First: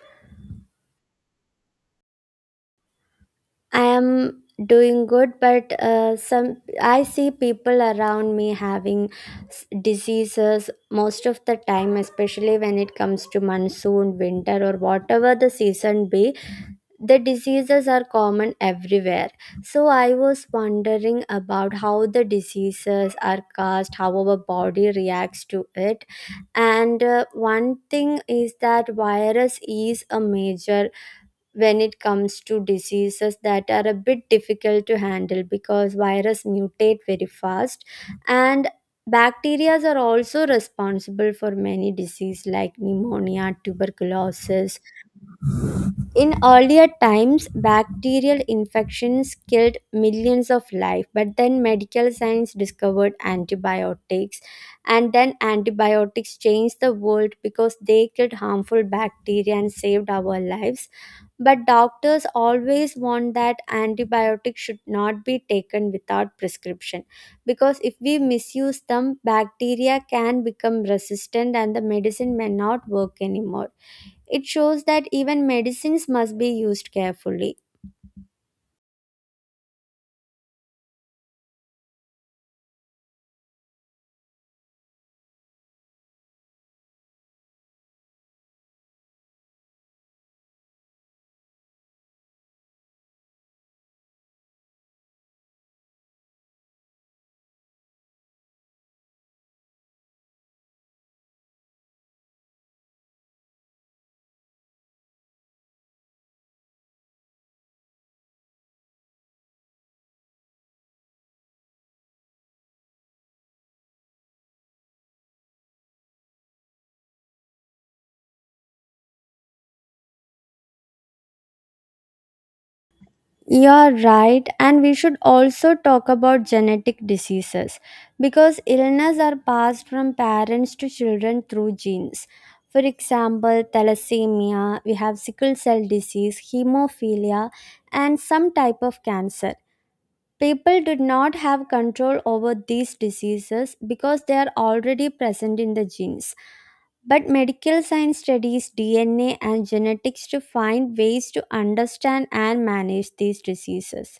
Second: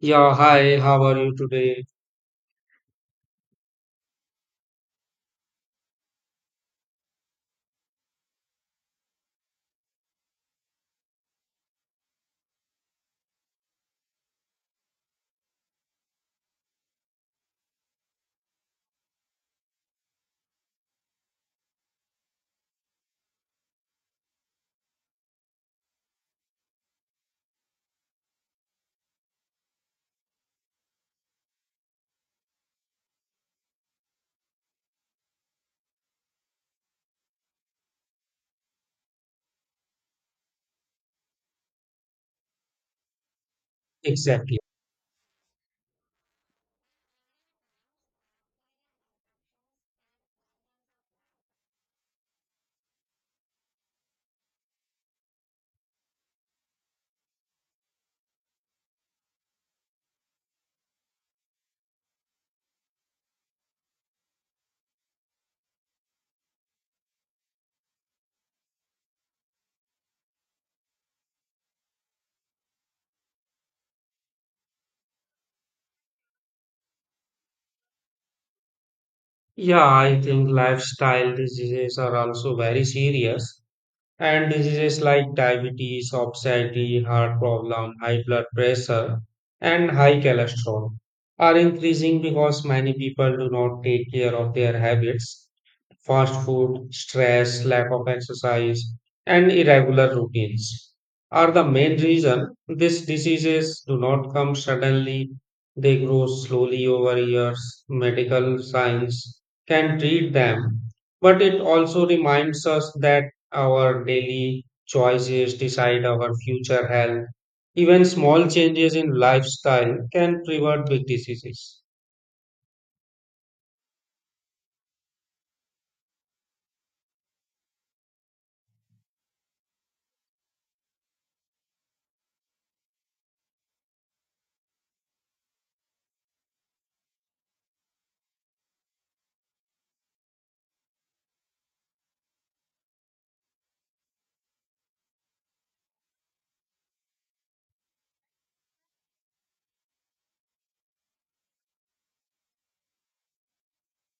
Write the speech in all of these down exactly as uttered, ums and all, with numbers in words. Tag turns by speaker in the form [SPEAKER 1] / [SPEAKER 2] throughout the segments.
[SPEAKER 1] Yeah, hi, how are you today?
[SPEAKER 2] I am doing good, but uh, some I see people around me having s- diseases most of the time, especially when it comes to monsoon, winter, or whatever the season be. The diseases are common everywhere. So I was wondering about how the diseases are caused, how our body reacts to it, and uh, one thing is that virus is a major when it comes to diseases that are a bit difficult to handle because virus mutate very fast and bacteria are also responsible for many diseases like pneumonia
[SPEAKER 1] Exactly.
[SPEAKER 2] tuberculosis. In earlier times bacterial infections killed millions of life, but then medical science discovered antibiotics, and then antibiotics changed the world because they killed harmful bacteria and saved our lives. But doctors always want that antibiotics should not be taken without prescription, because if we misuse them, bacteria can become resistant and the medicine may not work anymore. It shows that even medicines must be used carefully.
[SPEAKER 1] Yeah, I think lifestyle diseases are also very serious, and diseases like diabetes, obesity, heart problem, high blood pressure, and high cholesterol are increasing because many people do not take care of their habits. Fast food, stress, lack of exercise, and irregular routines are the main reason these diseases do not come suddenly. They grow slowly over years. Medical science can treat them, but it also reminds us that our daily choices decide our future health. Even small changes in lifestyle can prevent big diseases.
[SPEAKER 2] You are right, and we should also talk about genetic diseases because illness are passed from parents to children through genes. For example, thalassemia, we have sickle cell disease, hemophilia, and some type of cancer. People do not have control over these diseases because they are already present in the genes. But medical science studies D N A and genetics to find ways to understand and manage these diseases.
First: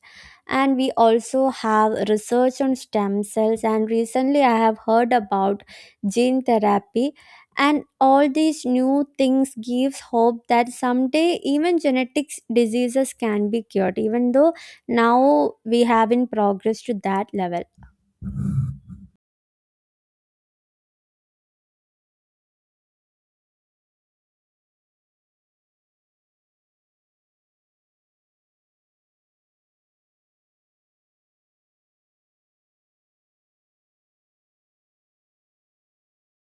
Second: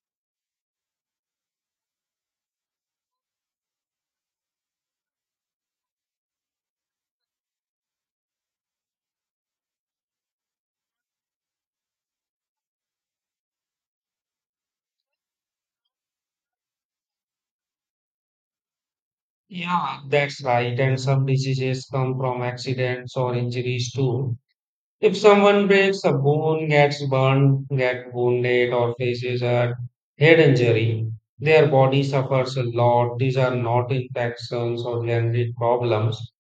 [SPEAKER 2] And we also have research on stem cells, and recently I have heard about gene therapy. And all these new things gives hope that someday even genetics diseases can be cured, even though now we have in progress to that level.
[SPEAKER 1] Yeah, that's right. And some diseases come from accidents or injuries too. If someone breaks a bone, gets burned, get wounded, or faces a head injury, their body suffers a lot. These are not infections or generic problems,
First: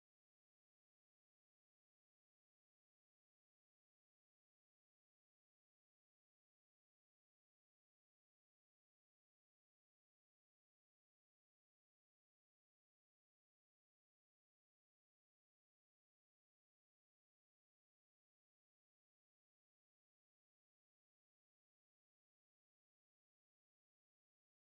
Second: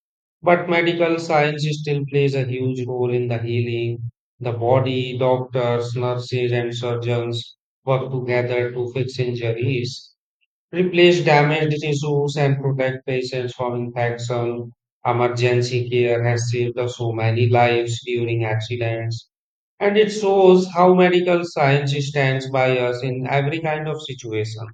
[SPEAKER 1] but medical science still plays a huge role in the healing. The body, doctors, nurses, and surgeons work together to fix injuries, replace damaged tissues, and protect patients from infection. Emergency care has saved us so many lives during accidents, and it shows how medical science stands by us in every kind of situation.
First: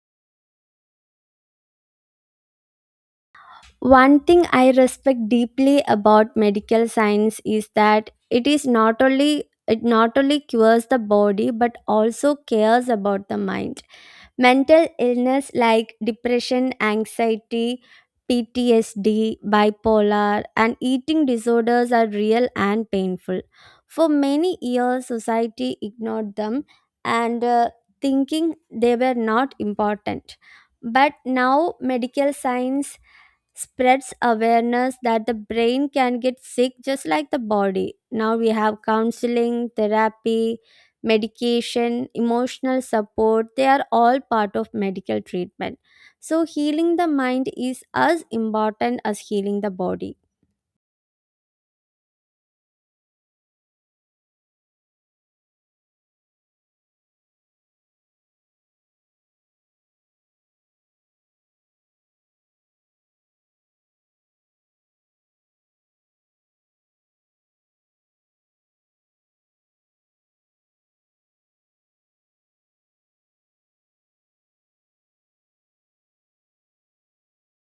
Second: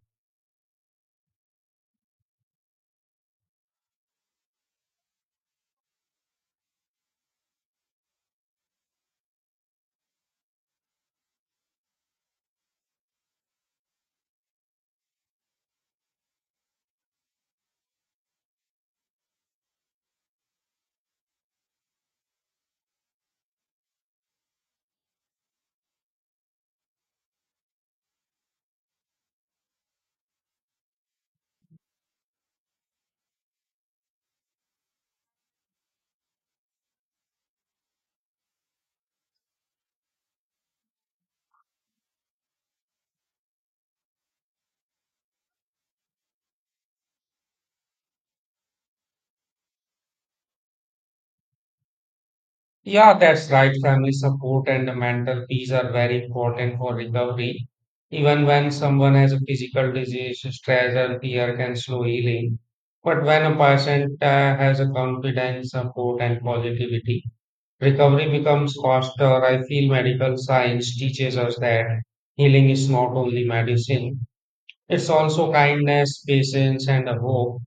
[SPEAKER 2] One thing I respect deeply about medical science is that it is not only it not only cures the body but also cares about the mind. Mental illness like depression, anxiety, P T S D, bipolar and eating disorders are real and painful. For many years society ignored them, and uh, thinking they were not important. But now medical science spreads awareness that the brain can get sick just like the body. Now we have counseling, therapy, medication, emotional support. They are all part of medical treatment. So healing the mind is as important as healing the body.
[SPEAKER 1] Yeah, that's right. Family support and the mental peace are very important for recovery. Even when someone has a physical disease, stress or fear can slow healing. But when a patient uh, has a confidence, support, and positivity, recovery becomes faster. I feel medical science teaches us that healing is not only medicine, it's also kindness, patience, and a hope.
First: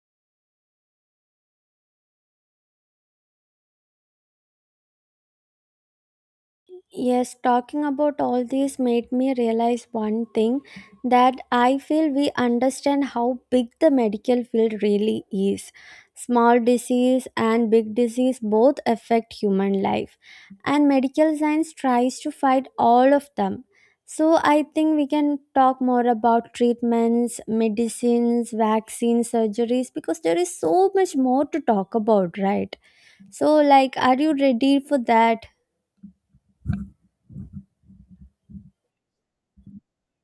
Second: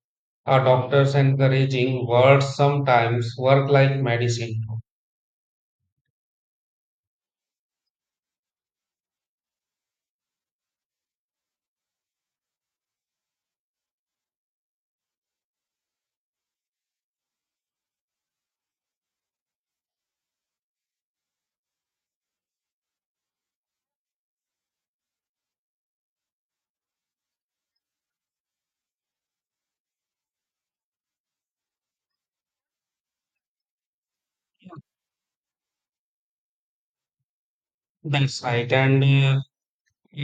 [SPEAKER 1] Our doctors' encouraging words sometimes work like medicine.
[SPEAKER 2] Yes, talking about all this made me realize one thing, that I feel we understand how big the medical field really is. Small disease and big disease both affect human life, and medical science tries to fight all of them. So, I think we can talk more about treatments, medicines, vaccines, surgeries because there is so much more to talk about, right? So, like, are you ready for that?
[SPEAKER 1] That's right. And uh,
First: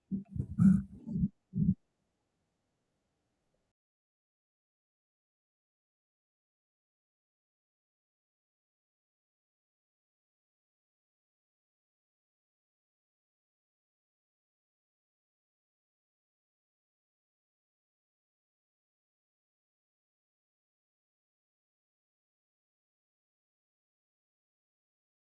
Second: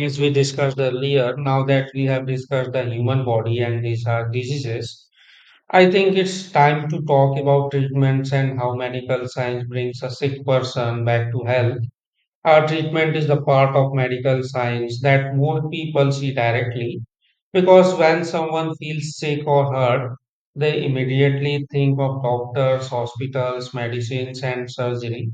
[SPEAKER 1] as we discussed earlier, now that we have discussed the human body and these are diseases, I think it's time to talk about treatments and how medical science brings a sick person back to health. Uh, treatment is the part of medical science that more people see directly. Because when someone feels sick or hurt, they immediately think of doctors, hospitals, medicines, and surgery.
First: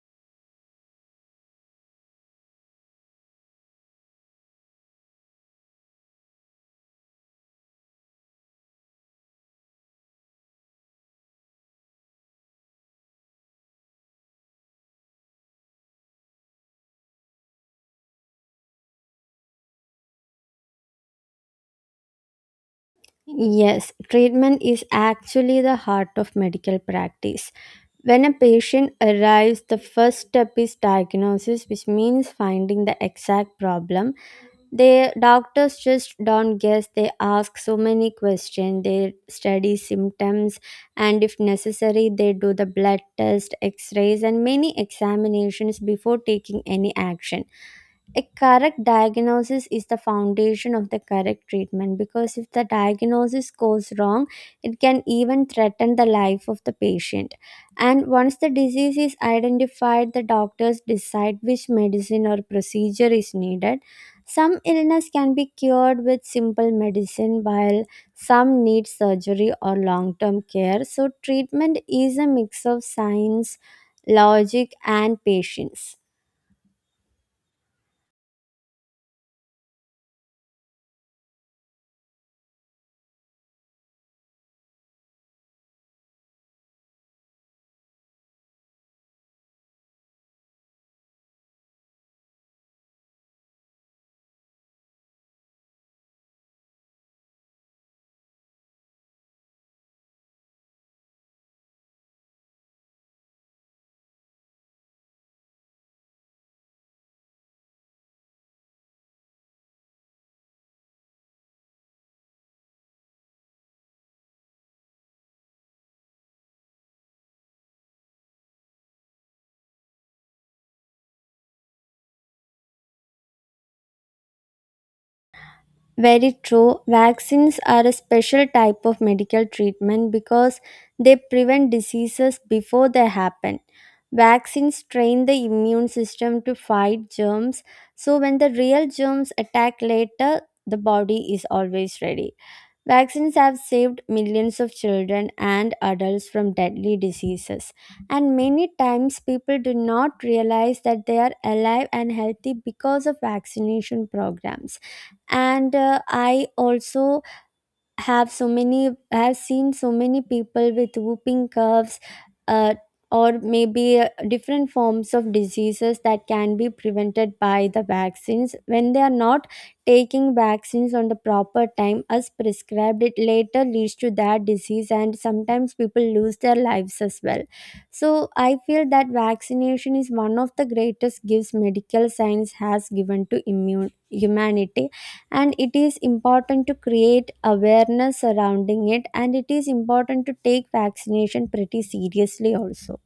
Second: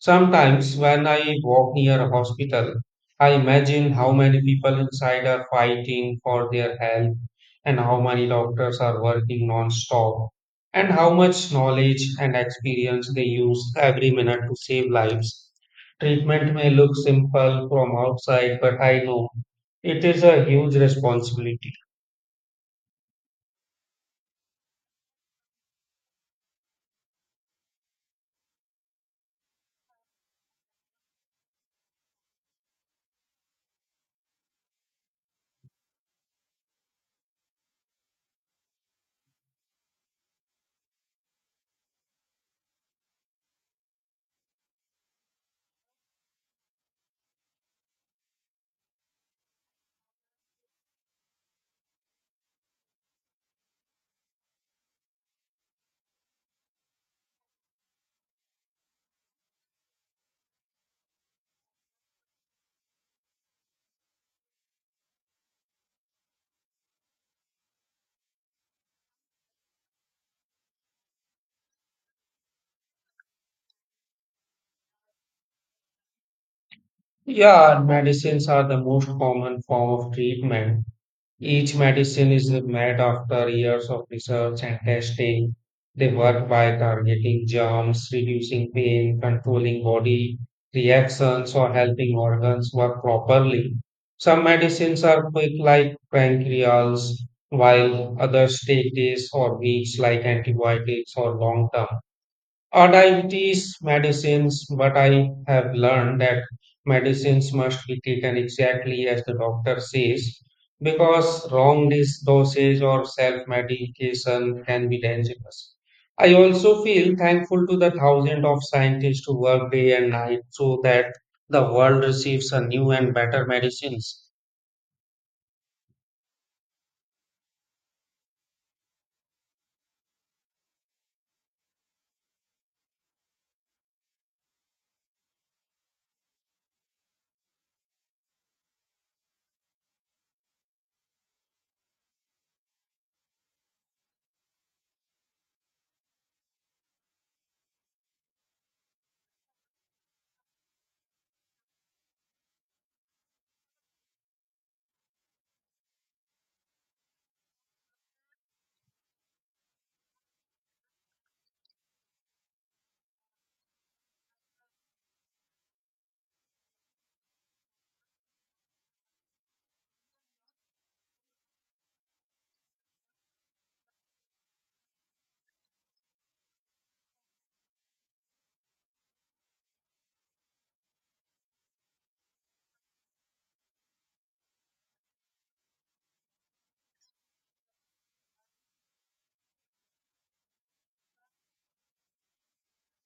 [SPEAKER 1] Sometimes, when I walk near a hospital, I imagine how many people inside are fighting for their health, and how many doctors are working non stop, and how much knowledge and experience they use every minute to save lives. Treatment may look simple from outside, but I know it is a huge responsibility.
[SPEAKER 2] Yes, treatment is actually the heart of medical practice. When a patient arrives, the first step is diagnosis, which means finding the exact problem. The doctors just don't guess, they ask so many questions, they study symptoms, and if necessary, they do the blood test, x rays, and many examinations before taking any action. A correct diagnosis is the foundation of the correct treatment, because if the diagnosis goes wrong it can even threaten the life of the patient. And once the disease is identified, the doctors decide which medicine or procedure is needed. Some illness can be cured with simple medicine, while some need surgery or long term care. So treatment is a mix of science, logic and patience.
[SPEAKER 1] Yeah, and medicines are the most common form of treatment. Each medicine is made after years of research and testing. They work by targeting germs, reducing pain, controlling body reactions, or helping organs work properly. Some medicines are quick, like pancreas, while others take days or weeks, like antibiotics or long term. Uh, diabetes medicines, but I have learned that medicines must be taken exactly as the doctor says because wrong dis- dosage or self medication can be dangerous. I also feel thankful to the thousands of scientists who work day and night so that the world receives a new and better medicines.
[SPEAKER 2] Very true. Vaccines are a special type of medical treatment because they prevent diseases before they happen. Vaccines train the immune system to fight germs, so when the real germs attack later, the body is always ready. Vaccines have saved millions of children and adults from deadly diseases, and many times people do not realize that they are alive and healthy because of vaccination programs. And uh, i also have so many, I have seen so many people with whooping coughs, uh, or maybe uh, different forms of diseases that can be prevented by the vaccines. When they are not taking vaccines on the proper time as prescribed, it later leads to that disease, and sometimes people lose their lives as well. So I feel that vaccination is one of the greatest gifts medical science has given to immune humanity, and it is important to create awareness surrounding it, and it is important to take vaccination pretty seriously also.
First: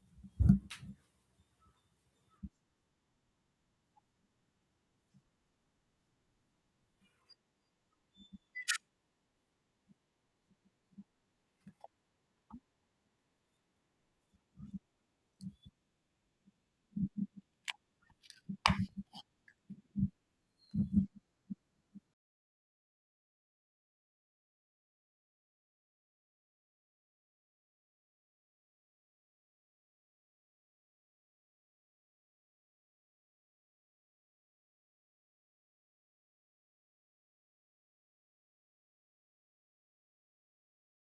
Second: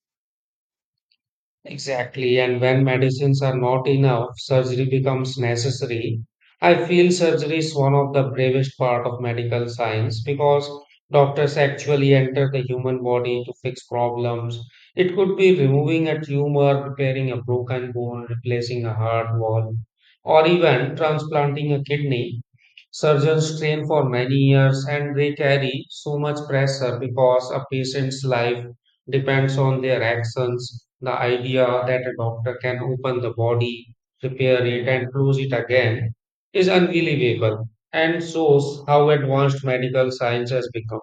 [SPEAKER 1] Exactly, and when medicines are not enough, surgery becomes necessary. I feel surgery is one of the bravest part of medical science because doctors actually enter the human body to fix problems. It could be removing a tumor, repairing a broken bone, replacing a heart wall, or even transplanting a kidney. Surgeons train for many years and they carry so much pressure because a patient's life depends on their actions. The idea that a doctor can open the body, repair it, and close it again is unbelievable and shows how advanced medical science has become.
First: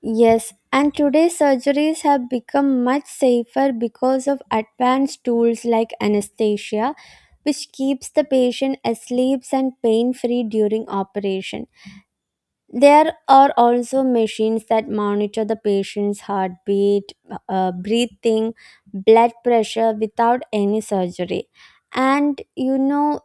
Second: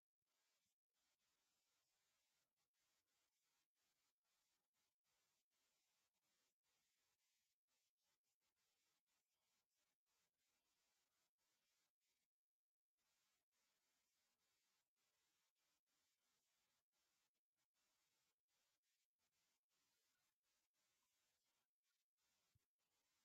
[SPEAKER 2] Yes, and today's surgeries have become much safer because of advanced tools like anesthesia, which keeps the patient asleep and pain free during operation. There are also machines that monitor the patient's heartbeat, uh, breathing, blood pressure without any surgery. And you know,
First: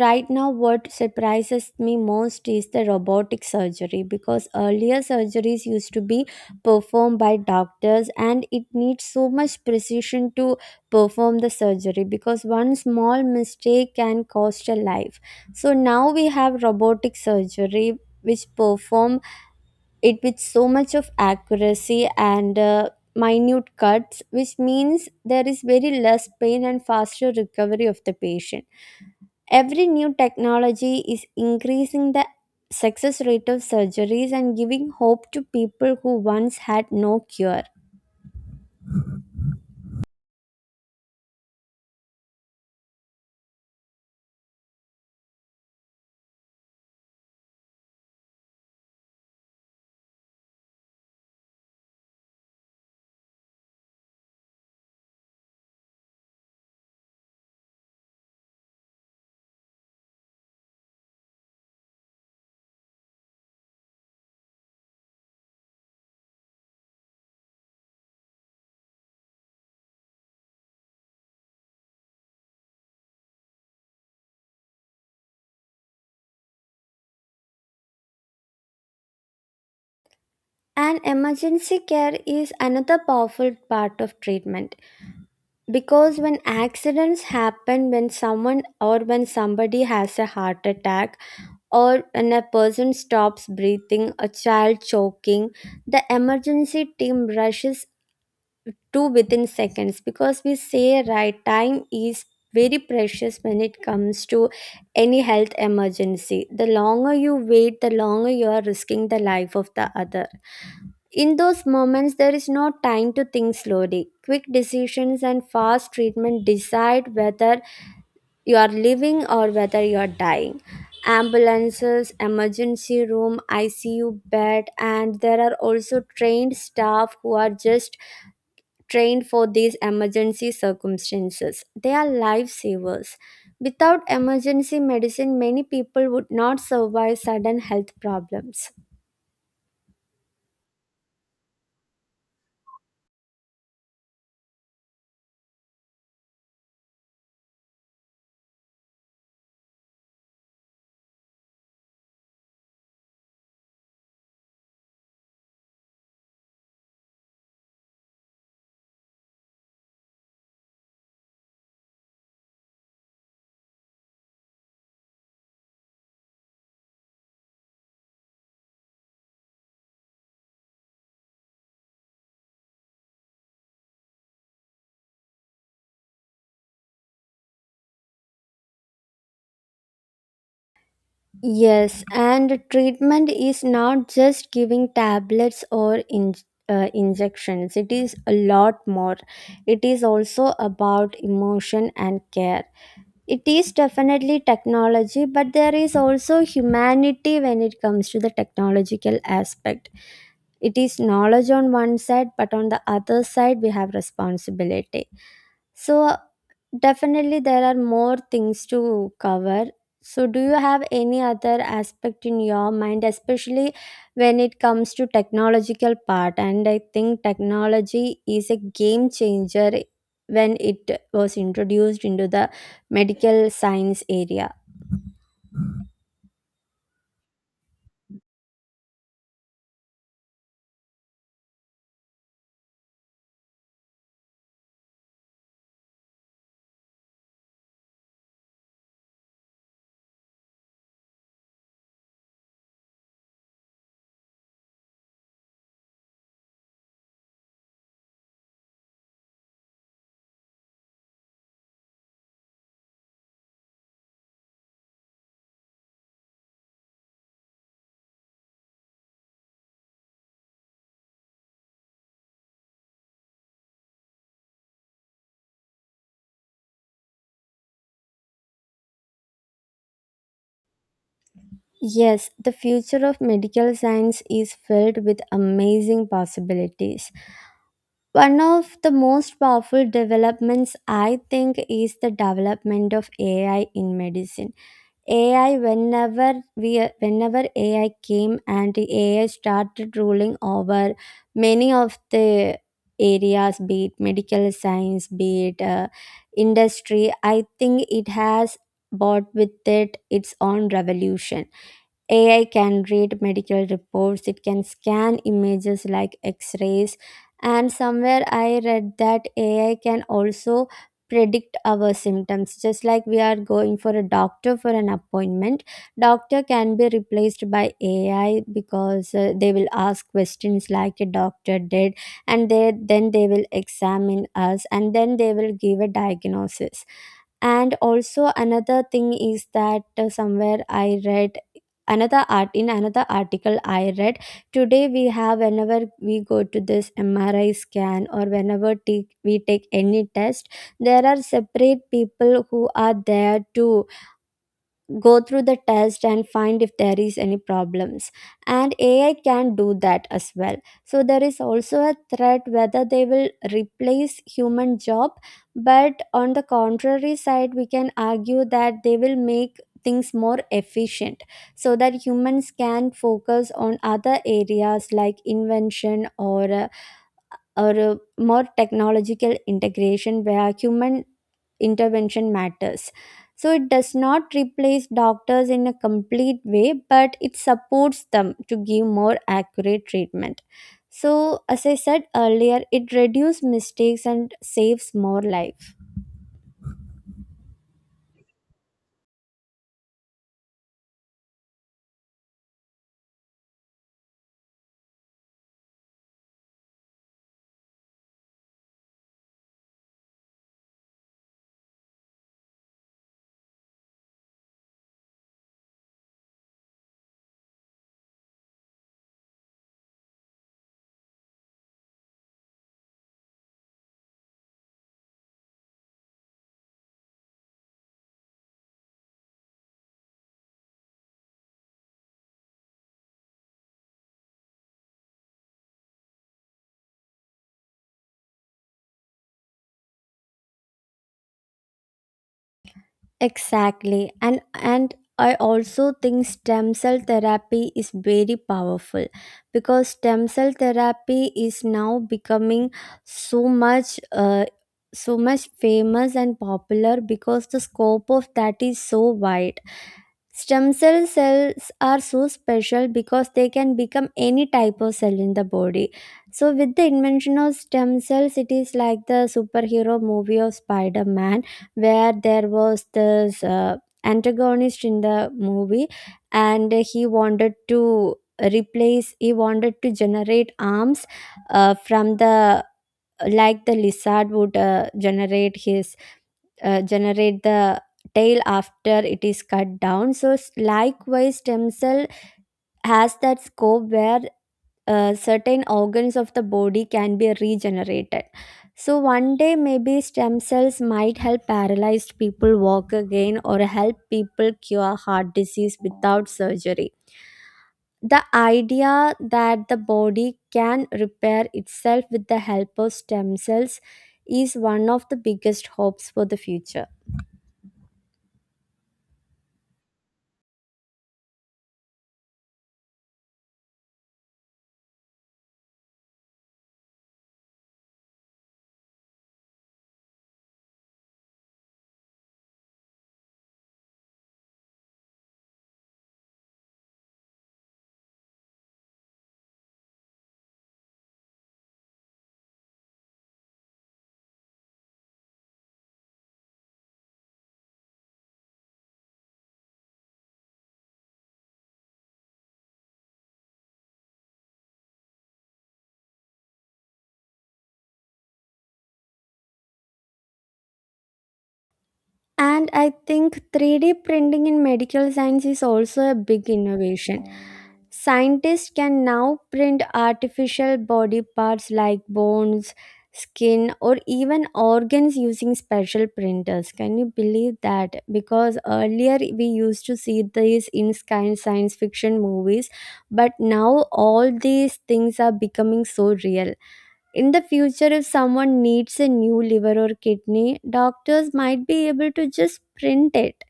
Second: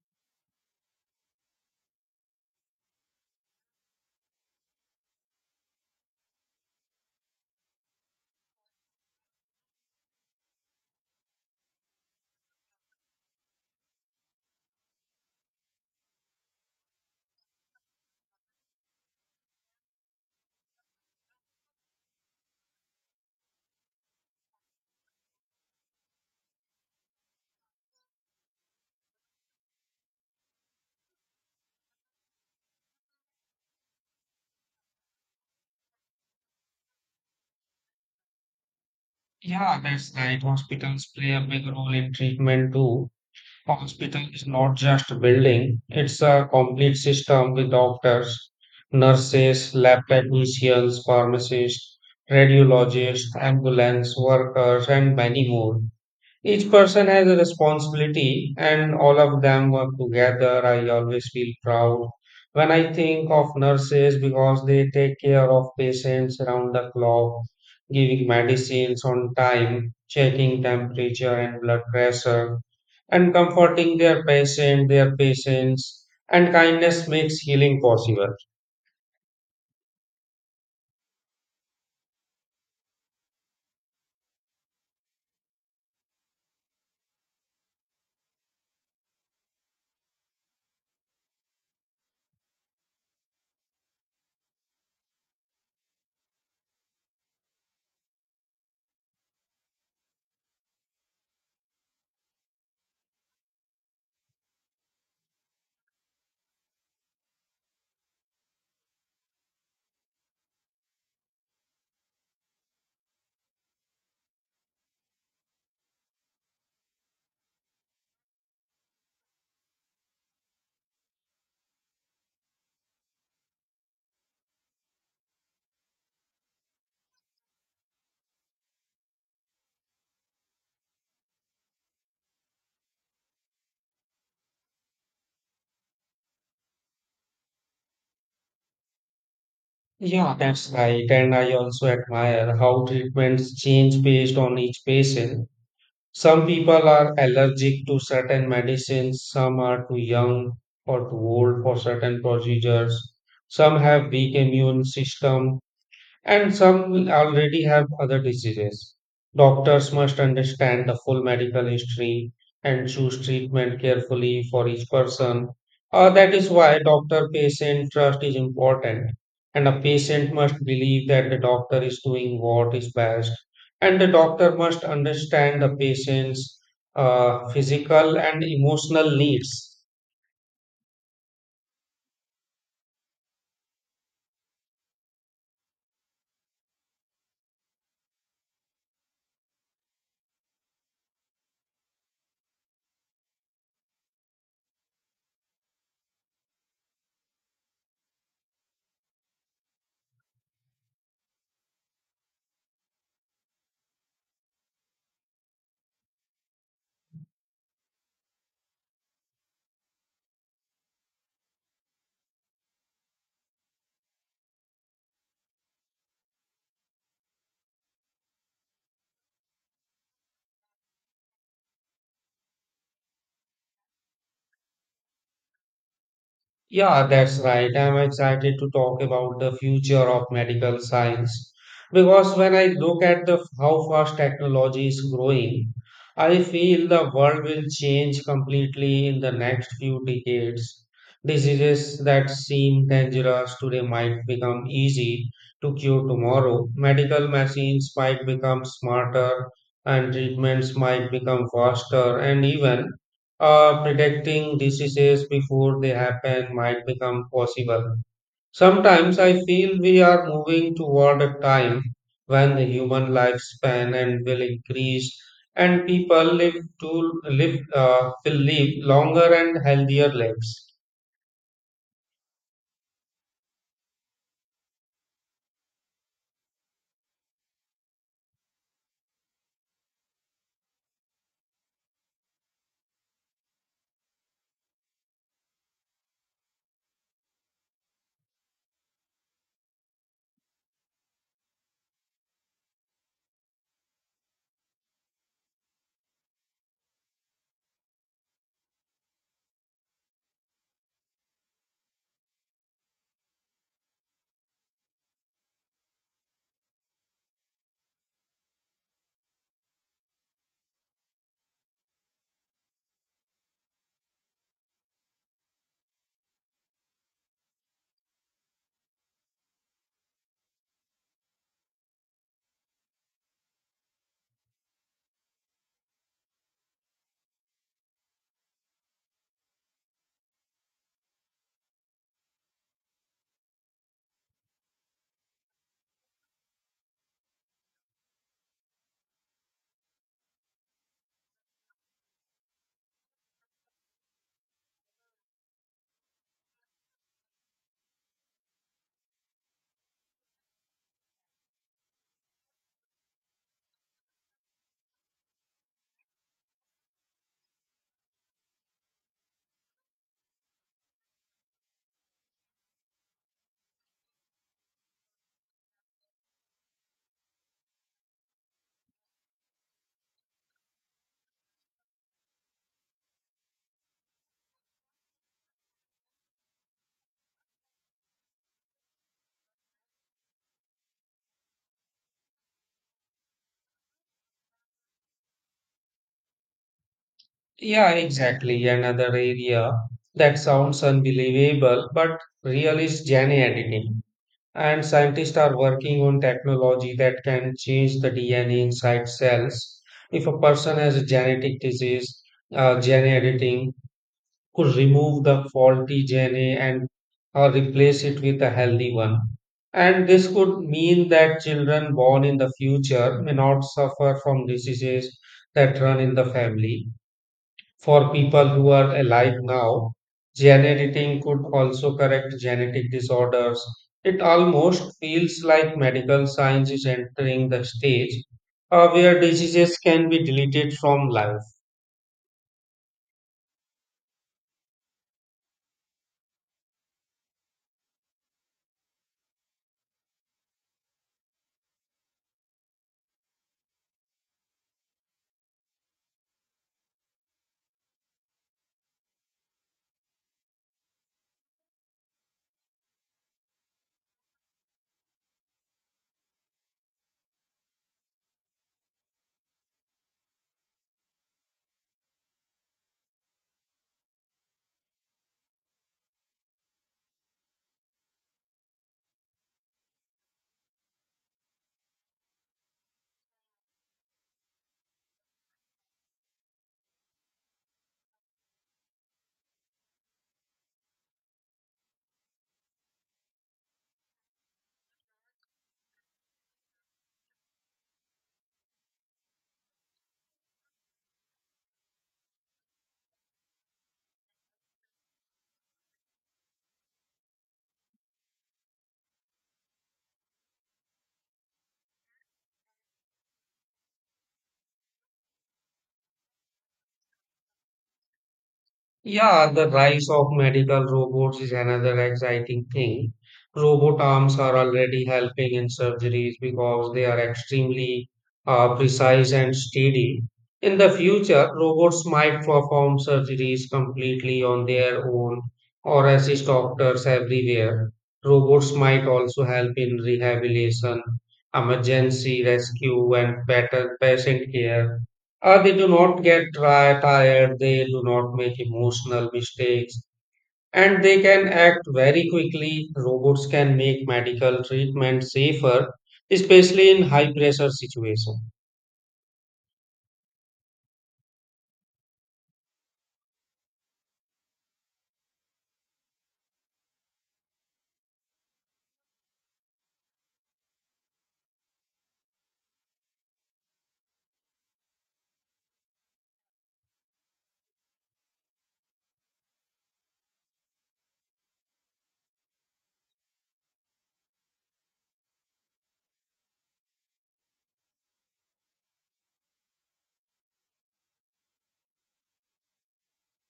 [SPEAKER 2] right now, what surprises me most is the robotic surgery, because earlier surgeries used to be performed by doctors and it needs so much precision to perform the surgery, because one small mistake can cost a life. So now we have robotic surgery which perform it with so much of accuracy and uh, minute cuts, which means there is very less pain and faster recovery of the patient. Every new technology is increasing the success rate of surgeries and giving hope to people who once had no cure.
[SPEAKER 1] Yeah, that's right. Hospitals play a big role in treatment too. Hospital is not just a building, it's a complete system with doctors, nurses, lab technicians, pharmacists, radiologists, ambulance workers, and many more. Each person has a responsibility, and all of them work together. I always feel proud when I think of nurses because they take care of patients around the clock, giving medicines on time, checking temperature and blood pressure, and comforting their patient, their patients, and kindness makes healing possible.
[SPEAKER 2] And emergency care is another powerful part of treatment, because when accidents happen, when someone or when somebody has a heart attack, or when a person stops breathing, a child choking, the emergency team rushes to within seconds, because we say right time is very precious when it comes to any health emergency. The longer you wait, the longer you are risking the life of the other. In those moments there is no time to think slowly. Quick decisions and fast treatment decide whether you are living or whether you are dying. Ambulances, emergency room, I C U bed, and there are also trained staff who are just trained for these emergency circumstances. They are lifesavers. Without emergency medicine, many people would not survive sudden health problems.
[SPEAKER 1] Yeah, that's right. And I also admire how treatments change based on each patient. Some people are allergic to certain medicines, some are too young or too old for certain procedures, some have weak immune system, and some will already have other diseases. Doctors must understand the full medical history and choose treatment carefully for each person. Uh, that is why doctor patient trust is important. And a patient must believe that the doctor is doing what is best. And the doctor must understand the patient's uh, physical and emotional needs.
[SPEAKER 2] Yes, and treatment is not just giving tablets or in, uh, injections. It is a lot more. It is also about emotion and care. It is definitely technology, but there is also humanity. When it comes to the technological aspect, it is knowledge on one side, but on the other side we have responsibility. So definitely there are more things to cover. So do you have any other aspect in your mind, especially when it comes to technological part? And I think technology is a game changer when it was introduced into the medical science area.
[SPEAKER 1] Yeah, that's right. I'm excited to talk about the future of medical science because when I look at the how fast technology is growing, I feel the world will change completely in the next few decades. Diseases that seem dangerous today might become easy to cure tomorrow. Medical machines might become smarter and treatments might become faster, and even uh, predicting diseases before they happen might become possible. Sometimes I feel we are moving toward a time when the human lifespan and will increase and people live to live uh, will live longer and healthier lives.
[SPEAKER 2] Yes, the future of medical science is filled with amazing possibilities. One of the most powerful developments, I think, is the development of A I in medicine. A I whenever we whenever A I came and the A I started ruling over many of the areas, be it medical science, be it uh, industry, I think it has brought with it its own revolution. A I can read medical reports, it can scan images like x rays, and somewhere I read that A I can also predict our symptoms. Just like we are going for a doctor for an appointment, doctor can be replaced by A I, because uh, they will ask questions like a doctor did, and they then they will examine us and then they will give a diagnosis. And also another thing is that, uh, somewhere I read, another art in another article I read, today we have, whenever we go to this M R I scan or whenever take, we take any test, there are separate people who are there to go through the test and find if there is any problems, and AI can do that as well. So there is also a threat whether they will replace human job, but on the contrary side we can argue that they will make things more efficient, so that humans can focus on other areas like invention, or uh, or uh, more technological integration where human intervention matters. So it does not replace doctors in a complete way, but it supports them to give more accurate treatment. So, as I said earlier, it reduces mistakes and saves more life.
[SPEAKER 1] Yeah, exactly. Another area that sounds unbelievable but real is gene editing. And scientists are working on technology that can change the D N A inside cells. If a person has a genetic disease, uh, gene editing could remove the faulty gene and uh, replace it with a healthy one. And this could mean that children born in the future may not suffer from diseases that run in the family. For people who are alive now, gene editing could also correct genetic disorders. It almost feels like medical science is entering the stage uh, where diseases can be deleted from life.
[SPEAKER 2] Exactly. And and I also think stem cell therapy is very powerful, because stem cell therapy is now becoming so much uh, so much famous and popular because the scope of that is so wide. Stem cell cells are so special because they can become any type of cell in the body. So, with the invention of stem cells, it is like the superhero movie of Spider Man, where there was this uh, antagonist in the movie, and he wanted to replace, he wanted to generate arms uh, from the, like the lizard would uh, generate his uh, generate the tail after it is cut down. So s- likewise stem cell has that scope where uh, certain organs of the body can be regenerated. So one day maybe stem cells might help paralyzed people walk again, or help people cure heart disease without surgery. The idea that the body can repair itself with the help of stem cells is one of the biggest hopes for the future.
[SPEAKER 1] Yeah, the rise of medical robots is another exciting thing. Robot arms are already helping in surgeries because they are extremely uh, precise and steady. In the future, robots might perform surgeries completely on their own or assist doctors everywhere. Robots might also help in rehabilitation, emergency rescue, and better patient care. Uh, they do not get tri- tired, they do not make emotional mistakes, and they can act very quickly. Robots can make medical treatment safer, especially in high pressure situations.
[SPEAKER 2] And I think three D printing in medical science is also a big innovation. Scientists can now print artificial body parts like bones, skin, or even organs using special printers. Can you believe that? Because earlier we used to see these in sci- science fiction movies, but now all these things are becoming so real. In the future, if someone needs a new liver or kidney, doctors might be able to just print it.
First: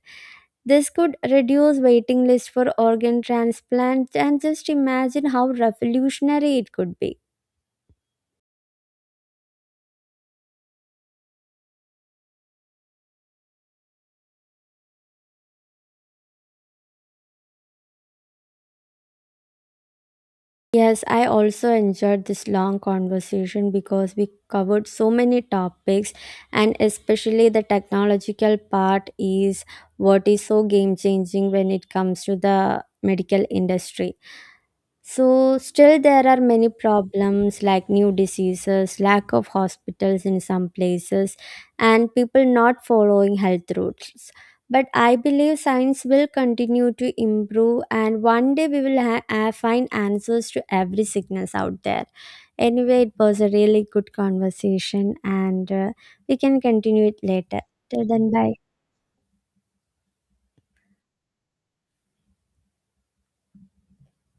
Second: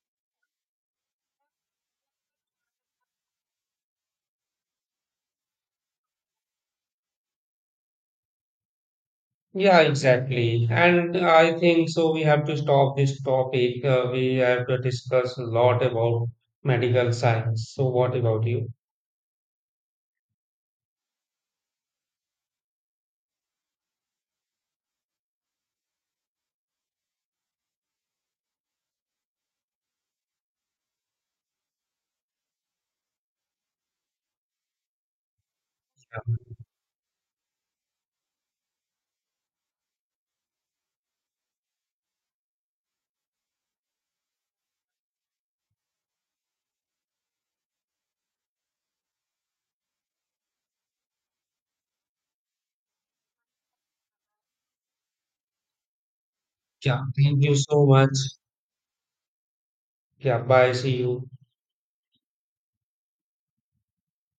[SPEAKER 2] This could reduce waiting lists for organ transplants, and just imagine how revolutionary it could be.
[SPEAKER 1] Yeah, exactly. And I think so. We have to stop this topic. Uh, we have to discuss a lot about medical science. So, what about you?
[SPEAKER 2] Yes, I also enjoyed this long conversation because we covered so many topics, and especially the technological part is what is so game changing when it comes to the medical industry. So still there are many problems like new diseases, lack of hospitals in some places, and people not following health rules. But I believe science will continue to improve, and one day we will ha- uh, find answers to every sickness out there. Anyway, it was a really good conversation, and uh, we can
[SPEAKER 1] Yeah,
[SPEAKER 2] continue it
[SPEAKER 1] thank you
[SPEAKER 2] later.
[SPEAKER 1] so
[SPEAKER 2] Till
[SPEAKER 1] much.
[SPEAKER 2] then, bye.
[SPEAKER 1] Yeah, bye. See you.